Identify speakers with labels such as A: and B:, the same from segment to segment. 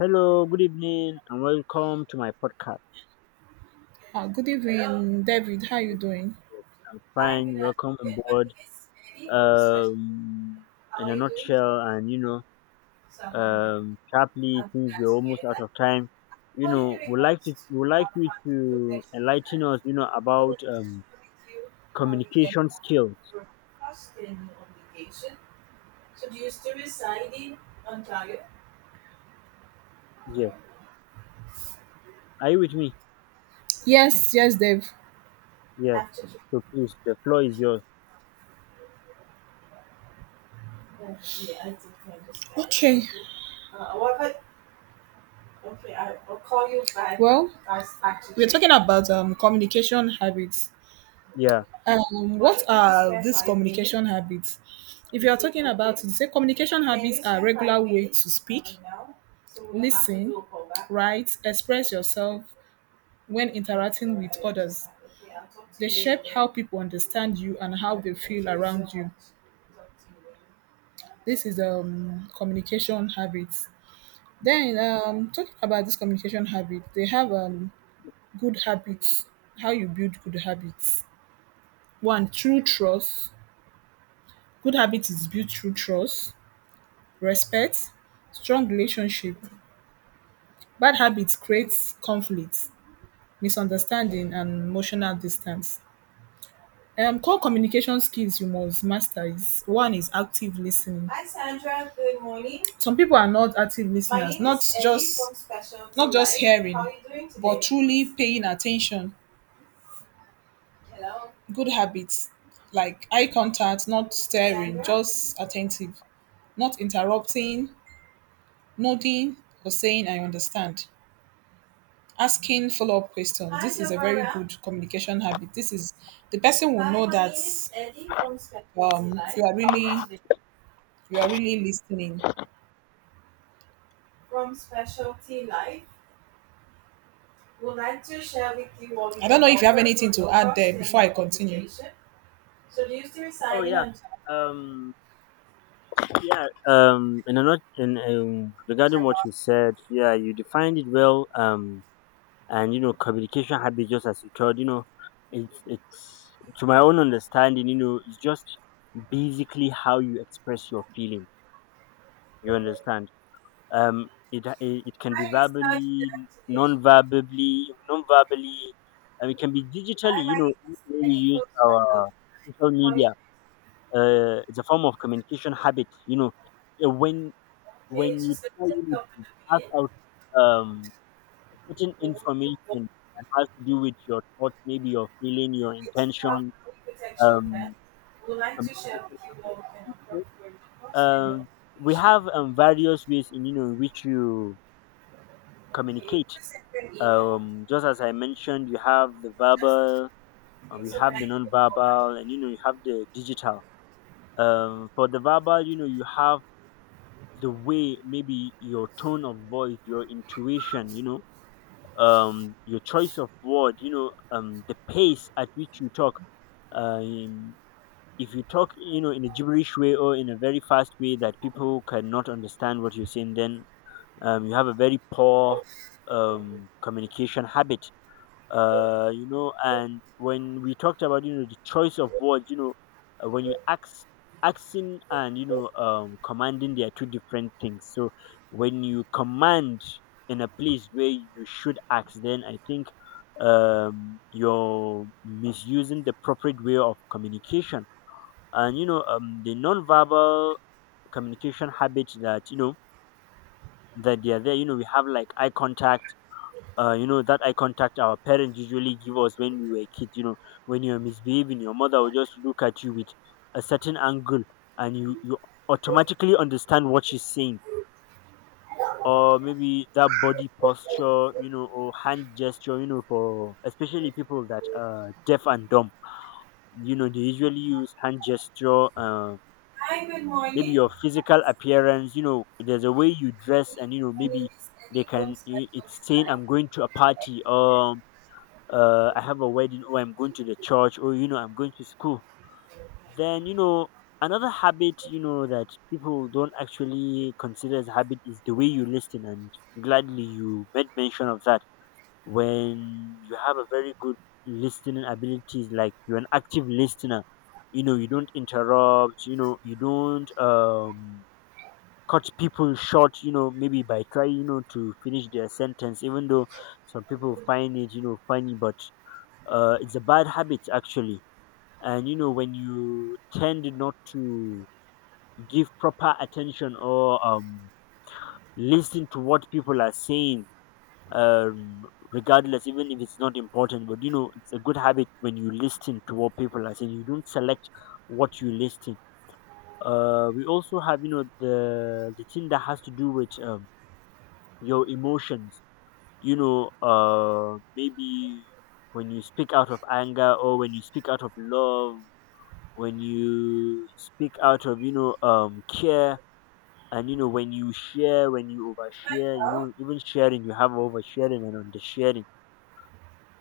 A: Hello, good evening, and welcome to my podcast.
B: Good evening, David. How you
A: Yes,
B: doing?
A: yes, I'm fine. Welcome on board. Um, in a nutshell, and sharply, since we're almost out of time, would like to would like you to enlighten us, about communication skills. Yes, are you with me?
B: Yes, yes, Dave.
A: Yes. So please, the floor is yours.
B: Okay. Well, we're talking about communication habits.
A: Yeah.
B: What are these communication habits? If you are talking about it, say communication habits are regular way to speak, listen, write, express yourself when interacting with others. They shape how people understand you and how they feel around you. This is communication habits. Then talking about this communication habit, they have good habits. How you build good habits. One, true trust. Good habit is built through trust, respect, strong relationship. Bad habits creates conflict, misunderstanding, and emotional distance. Core communication skills you must master is one is active listening. Some people are not active My listeners, not just not Two just hearing, but truly paying attention. Good habits like eye contact, not staring, just attentive, not interrupting, nodding or saying I understand. Asking follow-up questions. This is a very good communication habit. This is the person will know that you are really You are really listening.
A: Oh yeah. Um, Yeah. In a not in regarding what you said, yeah, you defined it well. And communication habits, just as you told, it's to my own understanding, it's just basically how you express your feeling. You understand? It can be verbally, non-verbally, non-verbally. And it can be digitally. You know, when we use our social media. It's a form of communication habit. When you try to pass out um, a certain information that has to do with your thought, maybe your feeling, your intention, um, communication, um, we have various ways in in which you communicate. Just as I mentioned, you have the verbal, you have the non-verbal, and you have the digital. For the verbal, you have the way, maybe your tone of voice, your intuition, your choice of word the pace at which you talk. um if you talk in a gibberish way or in a very fast way that people cannot understand what you're saying, then you have a very poor communication habit. You know, and when we talked about the choice of words, when you ask asking and commanding, they are two different things. So when you command in a place where you should ask, then I think you're misusing the appropriate way of communication. And the non-verbal communication habits that that they are there, we have like eye contact. You know, that eye contact our parents usually give us when we were kids. You know, when you're misbehaving, your mother will just look at you with a certain angle, and you automatically understand what she's saying, or maybe that body posture, you know, or hand gesture, you know, for especially people that are deaf and dumb. You know, they usually use hand gesture. Maybe your physical appearance. You know, there's a way you dress, and you know, maybe It's saying, "I'm going to a party," or I have a wedding, or I'm going to the church, or you know, I'm going to school. Then, you know, another habit, you know, that people don't actually consider as habit is the way you listen. And gladly you made mention of that. When you have a very good listening abilities, like you're an active listener, you know, you don't interrupt, you know, you don't cut people short, you know, maybe by trying, you know, to finish their sentence, even though some people find it, you know, funny, but it's a bad habit actually. And you know, when you tend not to give proper attention or listen to what people are saying, um, regardless, even if it's not important, but you know it's a good habit when you listen to what people are saying. You don't select what you listen. We also have the thing that has to do with your emotions, maybe when you speak out of anger or when you speak out of love, when you speak out of care. And you know, when you share, when you overshare, you know, even sharing, you have oversharing and undersharing.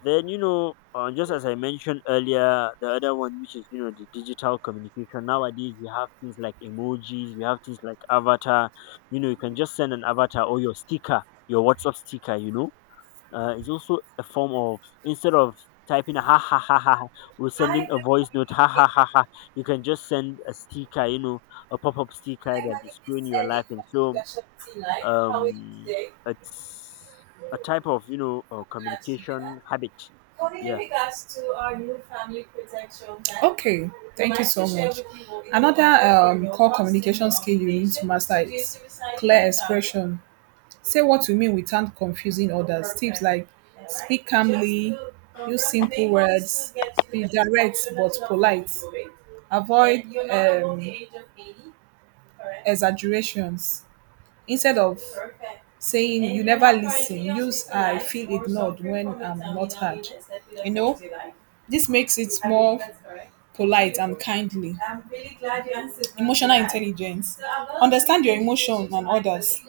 A: Then you know, just as I mentioned earlier, the other one, which is you know, the digital communication. Nowadays we have things like emojis, we have things like avatar. You know, you can just send an avatar or your sticker, your WhatsApp sticker, you know. It's also a form of, instead of typing ha ha ha ha ha, or sending a voice note ha ha ha ha. You can just send a sticker, you know, a pop up sticker that is showing your life. And so um, it's a type of you know communication habit. Yeah.
B: Okay, would Say what you mean without confusing like Just exaggerations, instead of saying you never listen, use I feel ignored when I'm not heard. You know, this makes it more polite and kindly. Emotional intelligence. Understand your emotion and others.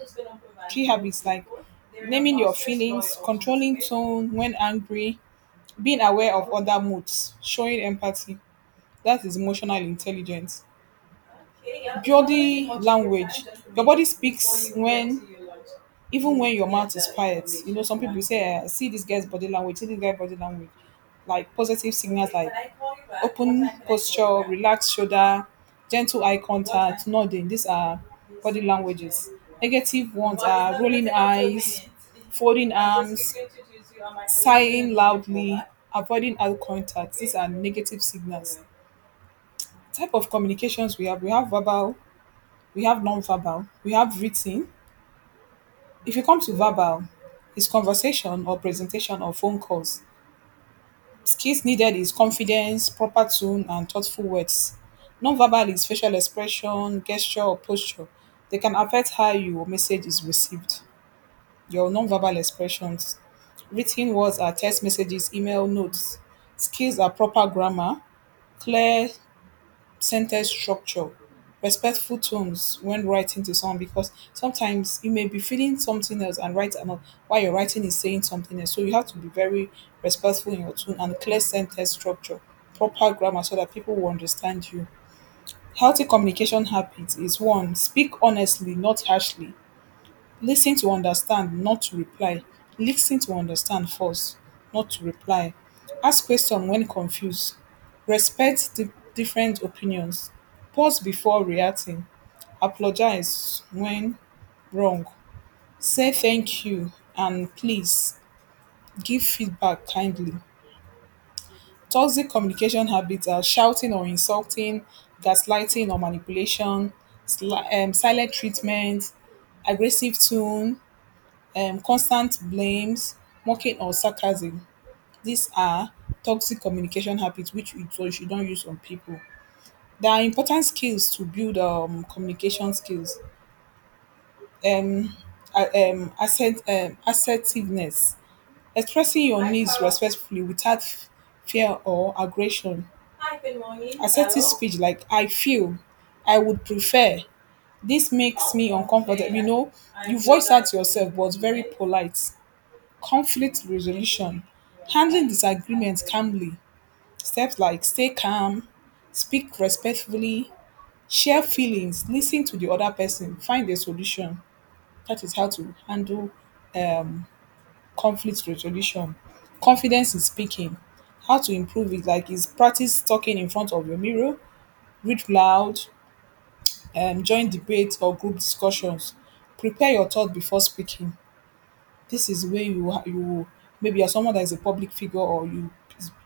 B: Key habits like naming your feelings, controlling tone when angry, being aware of other moods, showing empathy. That is emotional intelligence. Body language. Your body speaks when, even when your mouth is quiet. You know, some people say, "See this guy's body language. See this guy's body language." Like positive signals, like open posture, relaxed shoulder, gentle eye contact, nodding. These are body languages. Negative ones are rolling eyes, folding arms, sighing loudly, avoiding eye contact. These are negative signals. Type of communications we have verbal, we have non-verbal, we have written. If you come to verbal, it's conversation or presentation or phone calls. Skills needed is confidence, proper tone, and thoughtful words. Non-verbal is facial expression, gesture, or posture. They can affect how your message is received. Your non-verbal expressions. Written words are text messages, email, notes. Skills are proper grammar, clear sentence structure, respectful tones when writing to someone because sometimes you may be feeling something else and write another while you're writing is saying something else. So you have to be very respectful in your tone and clear sentence structure, proper grammar so that people will understand you. Healthy communication habits is one, speak honestly, not harshly. Lis ten to understand, not to reply. Lis ten to understand first, not to reply. Ask question when confused. Respect different opinions. Pause before reacting. Apologize when wrong. Say thank you and please give feedback kindly. Toxic communication habits are shouting or insulting, gaslighting or manipulation, silent treatment, aggressive tone, constant blames, mocking or sarcasm. These are toxic communication habits which you don't use on people. There are important skills to build communication skills. Um, Assertiveness, expressing your needs respectfully without fear or aggression. Assertive speech like I feel, I would prefer. This makes me uncomfortable. You know, you voice out yourself, but very polite. Conflict resolution, handling disagreements calmly, steps like stay calm, speak respectfully, share feelings, listen to the other person, find a solution. That is how to handle conflict resolution. Confidence in speaking, how to improve it, like is practice talking in front of your mirror, read loud, join debates or group discussions, prepare your thought before speaking. This is where you maybe you're someone that is a public figure or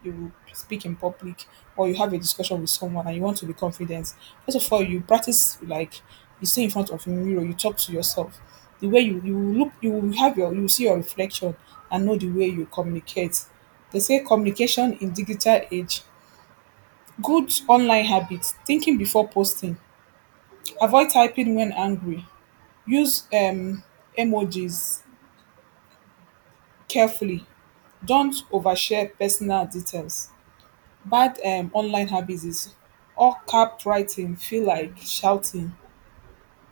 B: you speak in public or you have a discussion with someone and you want to be confident. First of all, you practice like you stay in front of a mirror, you talk to yourself. The way you look, you will have your you will see your reflection and know the way you communicate. They say communication in digital age. Good online habits: thinking before posting, avoid typing when angry, use emojis carefully. Don't overshare personal details. Bad online habits is all cap writing feel like shouting,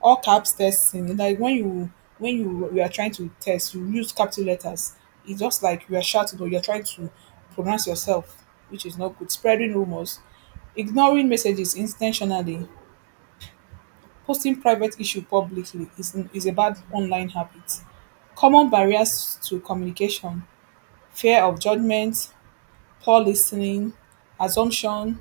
B: all caps testing. Like when you are trying to test, you use capital letters. It's just like you are shouting or you're trying to pronounce yourself, which is not good. Spreading rumors, ignoring messages intentionally, posting private issue publicly is a bad online habit. Common barriers to communication, fear of judgment, poor listening, assumption,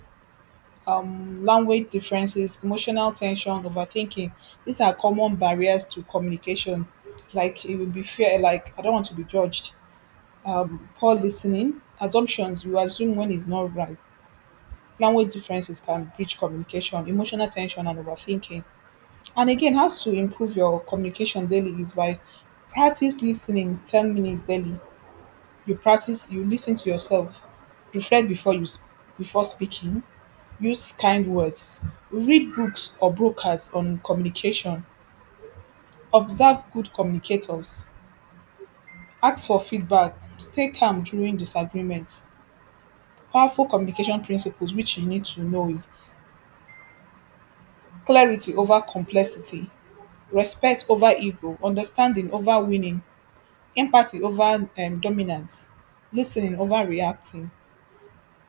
B: language differences, emotional tension, overthinking. These are common barriers to communication. Like it will be fear, like I don't want to be judged. Poor listening, assumptions, you assume when it's not right. Language differences can breach communication, emotional tension, and overthinking. And again, how to improve your communication daily is by practice listening 10 minutes daily. You practice, you listen to yourself, reflect before before speaking, use kind words, read books or brokers on communication, observe good communicators, ask for feedback, stay calm during disagreements. Powerful communication principles which you need to know is clarity over complexity, respect over ego, understanding over winning, empathy over dominance, listening over reacting.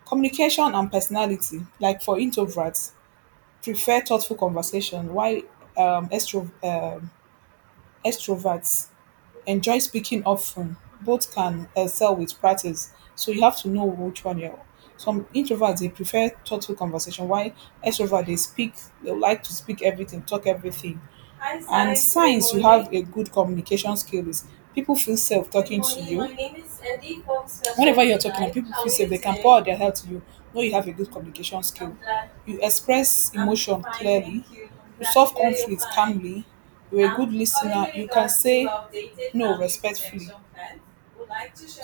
B: Communication and personality, like for introverts prefer thoughtful conversation, while um, extro, um, extroverts enjoy speaking often. Both can excel with practice, so you have to know which one you're. Some introverts they prefer thoughtful conversation, while extroverts they like to speak everything, talk everything. And signs you have a good communication skill is people feel safe talking to you. Whenever you're talking and people feel safe, they can pour out their heart to you. Know you have a good communication skill. You express emotion clearly. You solve conflicts calmly, you're a good listener, you can say no respectfully.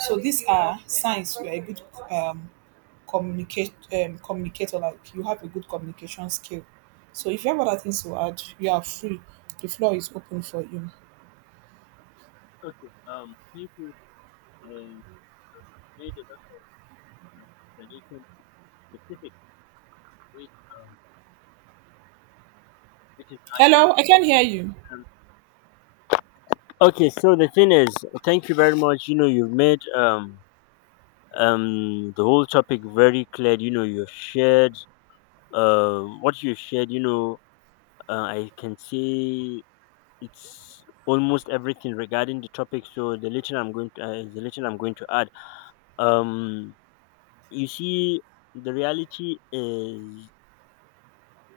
B: So these are signs you're a good um, communicate communicator. Like you have a good communication skill. So if you have other things to add, you are free. The floor is open for you.
A: Okay. Thank you. Um. Made a lot of explanation specific which um it is.
B: Hello, I can hear you.
A: Um, okay. So the thing is, thank you very much. You know, you've made the whole topic very clear. You know, you've shared what you shared, you know. I can say it's almost everything regarding the topic. So the little I'm going to add um you see, the reality is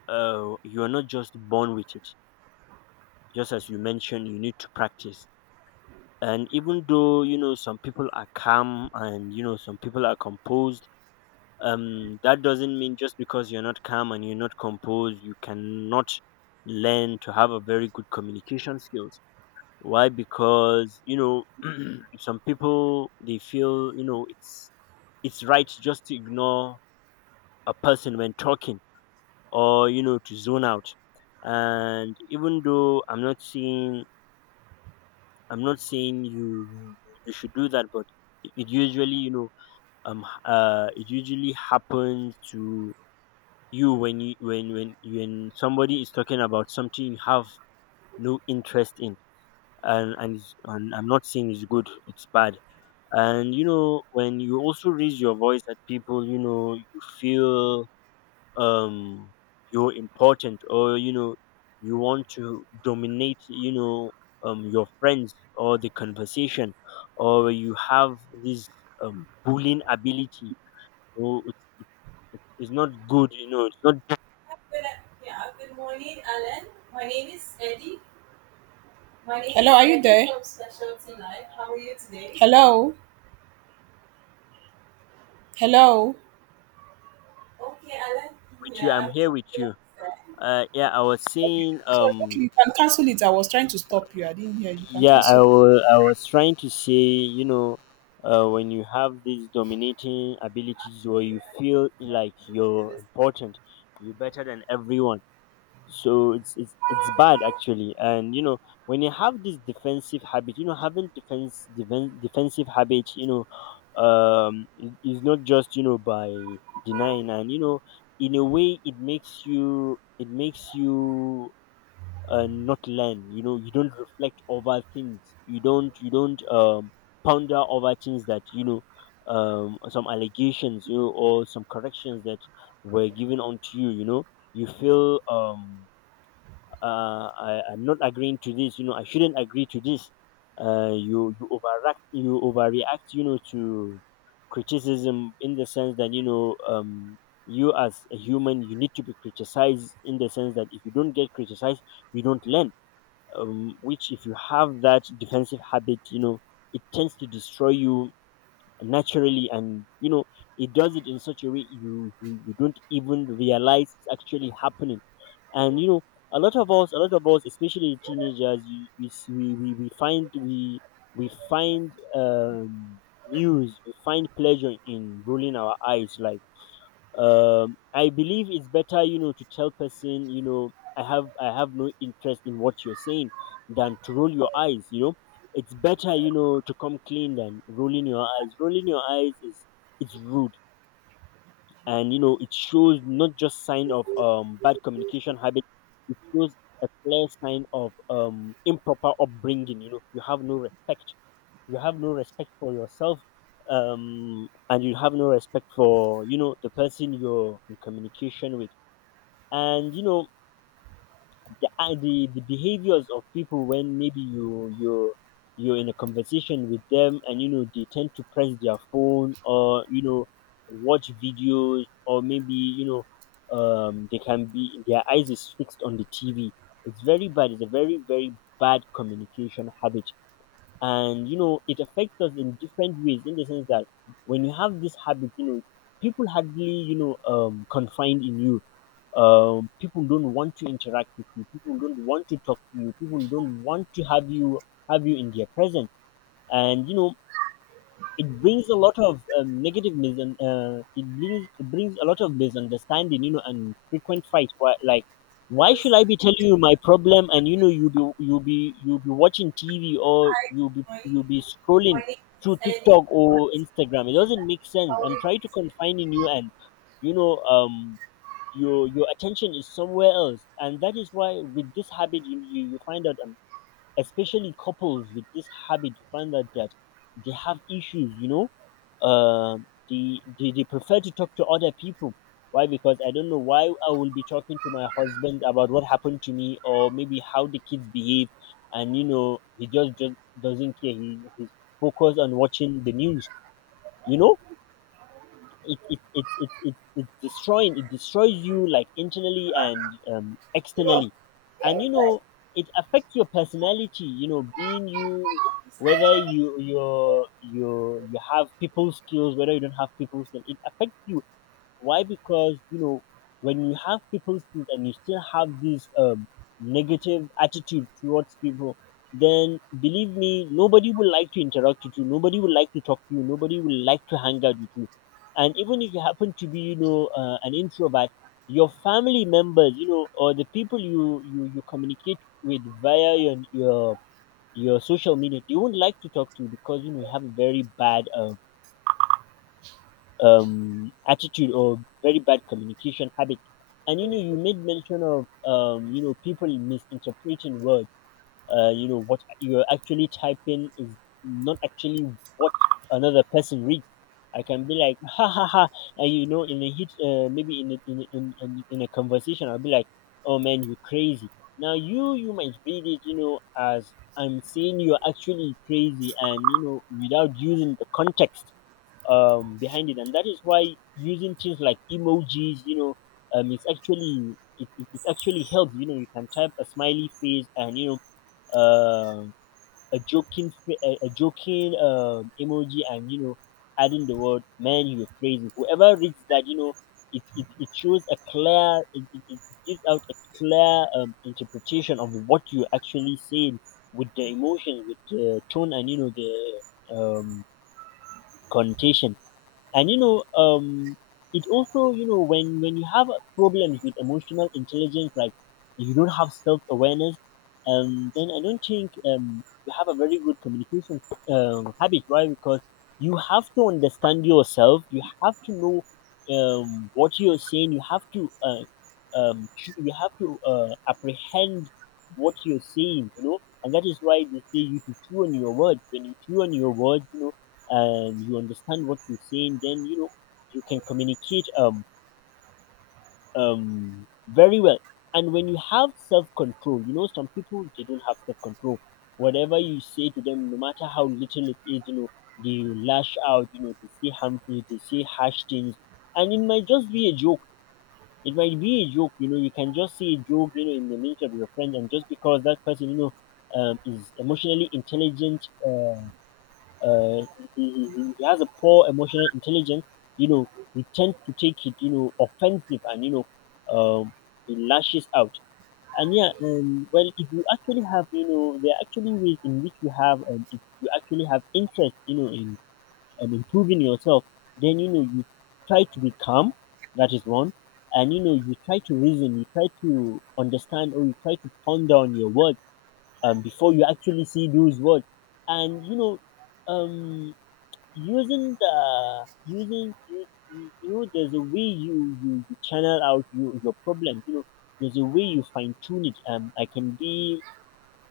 A: you are not just born with it. Just as you mentioned, you need to practice. And even though you know some people are calm and you know some people are composed, that doesn't mean just because you're not calm and you're not composed you cannot learn to have a very good communication skills. Why? Because you know some people they feel you know it's right just to ignore a person when talking, or you know, to zone out. And even though I'm not saying you should do that, but it usually you know, it usually happens to you when you when somebody is talking about something you have no interest in. It's- and I'm not saying it's good, it's bad. And you know, when you also raise your voice at people, you know you feel um you're important or you know you want to dominate, you know, your friends or the conversation, or you have this bullying ability, or it's not good, you know, it's not good.
B: Hello, are you there? Hello, hello.
A: With you, I'm here with you. Yeah, I was
B: Sorry,
A: saying,
B: sorry. Okay, you can cancel it. I was trying to stop you. I didn't hear. You can
A: yeah,
B: cancel.
A: I was trying to say, you know, when you have these dominating abilities where you feel like you're important, you're better than everyone. So it's bad actually. And, you know, when you have this defensive habit, you know, having defense, defen defensive habit, you know, is not just, you know, by denying and, you know, in a way it makes you, and not learn. You know, you don't reflect over things. You don't ponder over things that you know some allegations, you know, or some corrections that were given onto you, you know. You feel I, I'm not agreeing to this, you know, I shouldn't agree to this. You you overreact, you know, to criticism, in the sense that you know you as a human, you need to be criticized in the sense that if you don't get criticized you don't learn. Which, if you have that defensive habit, you know, it tends to destroy you naturally. And you know, it does it in such a way you don't even realize it's actually happening. And you know, a lot of us, especially teenagers, you, we, s- we find we find we find pleasure in rolling our eyes. Like I believe it's better you know to tell person, you know, I have no interest in what you're saying, than to roll your eyes, you know. It's better, you know, to come clean than rolling your eyes. Rolling your eyes is, it's rude. And you know, it shows not just sign of bad communication habit. It shows a clear sign of improper upbringing. You know, you have no respect, you have no respect for yourself. And you have no respect for you know the person you're in communication with. And you know, the the behaviors of people when maybe you're in a conversation with them and you know they tend to press their phone, or you know, watch videos, or maybe you know they can be, their eyes is fixed on the TV. It's very bad. It's a very very bad communication habit. And you know it affects us in different ways, in the sense that when you have this habit, you know, people hardly you know confide in you. People don't want to interact with you, people don't want to talk to you, people don't want to have you in their presence. And you know, it brings a lot of it brings a lot of misunderstanding, you know, and frequent fights. Why, like why should I be telling you my problem and you know you be watching TV, or you be scrolling through TikTok or Instagram. It doesn't make sense. I'm trying to confine in you, and you know um your attention is somewhere else. And that is why with this habit, you find out, especially couples with this habit, find out that they have issues. They prefer to talk to other people. Why? Because I don't know why I will be talking to my husband about what happened to me, or maybe how the kids behave, and he just doesn't care. He's focused on watching the news you know it it it it it it's destroying It destroys you, like, internally and externally. And it affects your personality, being you. Whether you have people skills, whether you don't have people skills, it affects you. Why? Because when you have people skills and you still have this negative attitude towards people, then believe me, nobody will like to interact with you. Nobody will like to talk to you. Nobody will like to hang out with you. And even if you happen to be, an introvert, your family members, you know, or the people you communicate with via your social media, they won't like to talk to you, because you have a very bad attitude or very bad communication habit. And you made mention of people misinterpreting words. What you're actually typing is not actually what another person reads. I can be like, ha ha ha. And in a hit, maybe in a conversation, I'll be like, "Oh man, you crazy." Now you might read it, as I'm saying you're actually crazy, and without using the context behind it. And that is why using things like emojis, it actually helps. You know, you can type a smiley face and know um a joking emoji, and adding the word "man, you're crazy." Whoever reads that, you know, it shows a clear it, it, it gives out a clear interpretation of what you're actually saying, with the emotions, with the tone, and the connotation. And it also, when you have problems with emotional intelligence, like, you don't have self awareness, then I don't think you have a very good communication habit, right? Because you have to understand yourself. You have to know what you're saying. You have to apprehend what you're saying, you know. And that is why they say you should chew on your words. When you chew on your words, and you understand what you're saying, then you can communicate very well. And when you have self control, you know, some people, they don't have self control. Whatever you say to them, no matter how little it is, you know, they lash out. You know, they say harmful, they say harsh things, and it might just be a joke. It might be a joke. You know, you can just say a joke. You know, in the midst of your friend, and just because that person, you know, is emotionally intelligent, uh, he has a poor emotional intelligence. You know, he tends to take it, you know, offensive and, you know, um, he lashes out. And yeah, well, if you actually have, you know, there are actually ways in which you have, if you actually have interest, you know, in improving yourself, then, you know, you try to be calm. That is one. And, you know, you try to reason, you try to understand, or you try to ponder on your words before you actually see those words. And, you know, um, using the using you know there's a way you channel out your problems, you know. There's a way you fine tune it. I can be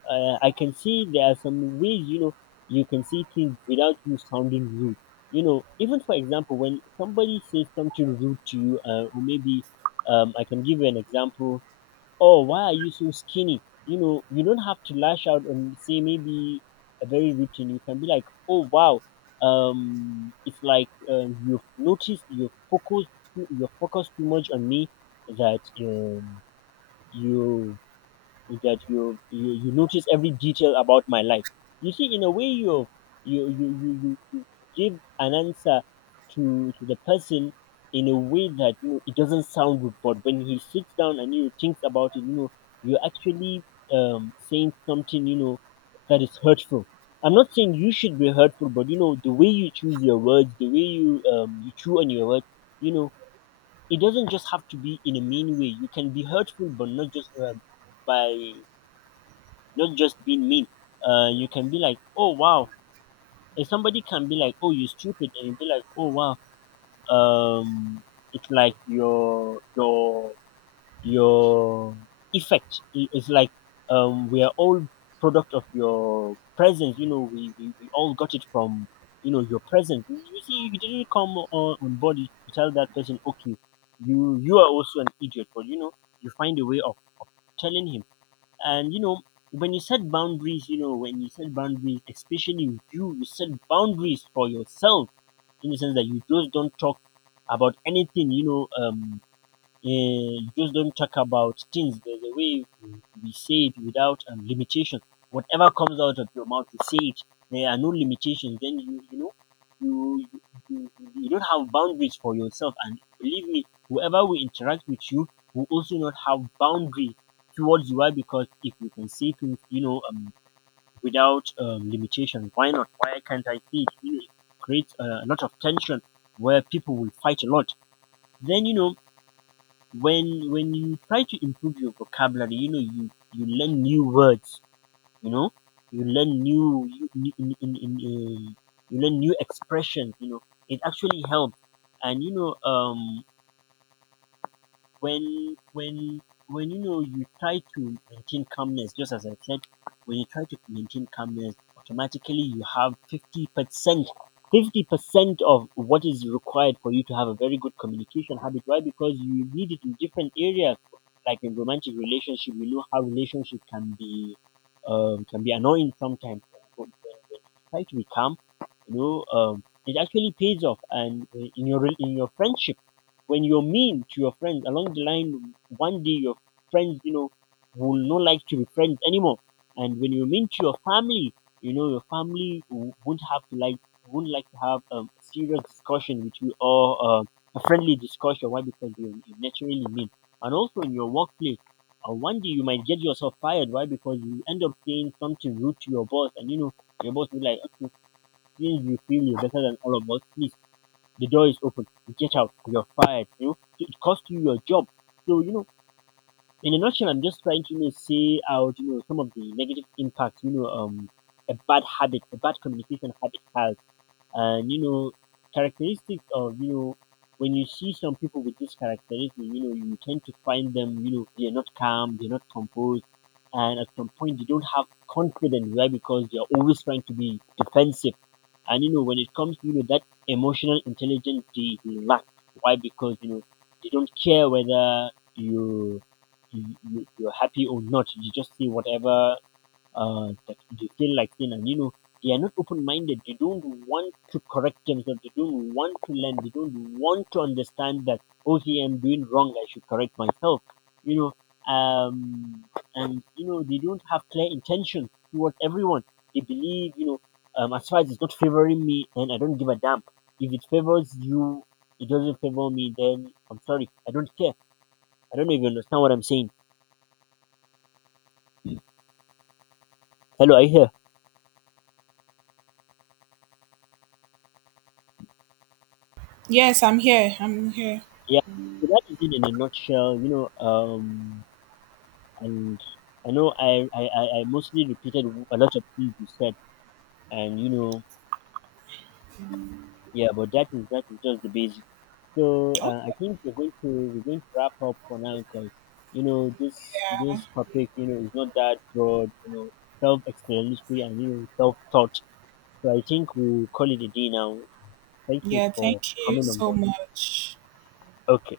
A: uh, I can see there are some ways, you know, you can see things without you sounding rude, you know. Even for example, when somebody says something rude to you, or maybe I can give you an example. "Oh, why are you so skinny?" You know, you don't have to lash out and say maybe a very routine. You can be like, "Oh wow, it's like, you've noticed, you've focused too much on me that, you you notice every detail about my life." You see, in a way you give an answer to the person, in a way that, you know, it doesn't sound good, but when he sits down and you thinks about it, you know, you're actually saying something, you know, that is hurtful. I'm not saying you should be hurtful, but you know, the way you choose your words, the way you chew on your words, you know, it doesn't just have to be in a mean way. You can be hurtful, but not just by, not just being mean. You can be like, "Oh wow," and somebody can be like, "Oh you stupid," and you be like, "Oh wow, um, it's like your your effect is like, we are all product of your presence." You know, we all got it from your presence. You see, you didn't come on board to tell that person, "Okay, you are also an idiot," but you know, you find a way of telling him. And you know, when you set boundaries, you know, when you set boundaries, especially you set boundaries for yourself, in the sense that you just don't talk about anything, you know, eh, just don't talk about things. There's a way to be said without limitation. Whatever comes out of your mouth, you say it. There are no limitations. Then you know you you don't have boundaries for yourself. And believe me, whoever will interact with you will also not have boundaries towards you. Why? Because if you can say things, you know, without limitation, why not? Why can't I say it? You know, it creates a lot of tension where people will fight a lot. Then you know, when you try to improve your vocabulary, you know, you learn new words, you know, you learn new you, you- you learn new expressions, you know, it actually helps. And when when when you know you try to maintain calmness, just as I said. When you try to maintain calmness, automatically you have 50% of what is required for you to have a very good communication habit. Why? Because you need it in different areas, like in romantic relationship. We know how relationship can be, can be annoying sometimes, but when you try to be calm, you know, it actually pays off. And in your in your friendship, when you're mean to your friends, along the line, one day your friends, you know, will not like to be friends anymore. And when you mean to your family, you know, your family won't like to have a serious discussion with you, or a friendly discussion. Why? Because you're naturally mean. And also in your workplace, one day you might get yourself fired. Why? Because you end up saying something rude to your boss, and you know, your boss will be like, "Okay, since you feel you're better than all of us, please, the door is open. Get out. You're fired." You know, so it cost you your job. So you know, in a nutshell, I'm just trying to, say out some of the negative impacts, a bad habit, a bad communication habit has, and you know, characteristics of, you know, when you see some people with this characteristic, you know, you tend to find them, you know, they're not calm, they're not composed, and at some point they don't have confidence, right? Because they're always trying to be defensive, and you know, when it comes to, you know, that emotional intelligence, they lack. Why? Because you know, they don't care whether you, you're happy or not. You just say whatever that they feel like, you know, they are not open-minded, they don't want to correct themselves, they don't want to learn, they don't want to understand that, "Okay, I'm doing wrong, I should correct myself," you know, um and you know, they don't have clear intentions towards everyone. They believe, you know, as far as it's not favoring me, and I don't give a damn. If it favors you, it doesn't favor me, then I'm sorry, I don't care. I don't know if you understand what I'm saying. Hello, are you here?
B: Yes, I'm here. I'm here.
A: Yeah, so that is it in a nutshell, you know, and I know I mostly repeated a lot of things you said, and you know, yeah, but that is just the basic. So
B: Oh,
A: I think we're going to wrap up for now, because you know, this topic, you know, is not that broad, you know, self-explanatory, and you know, self-taught. So I think we'll call it a day now. Thank you
B: yeah,
A: for
B: thank you
A: coming on
B: so
A: board.
B: much.
A: Okay.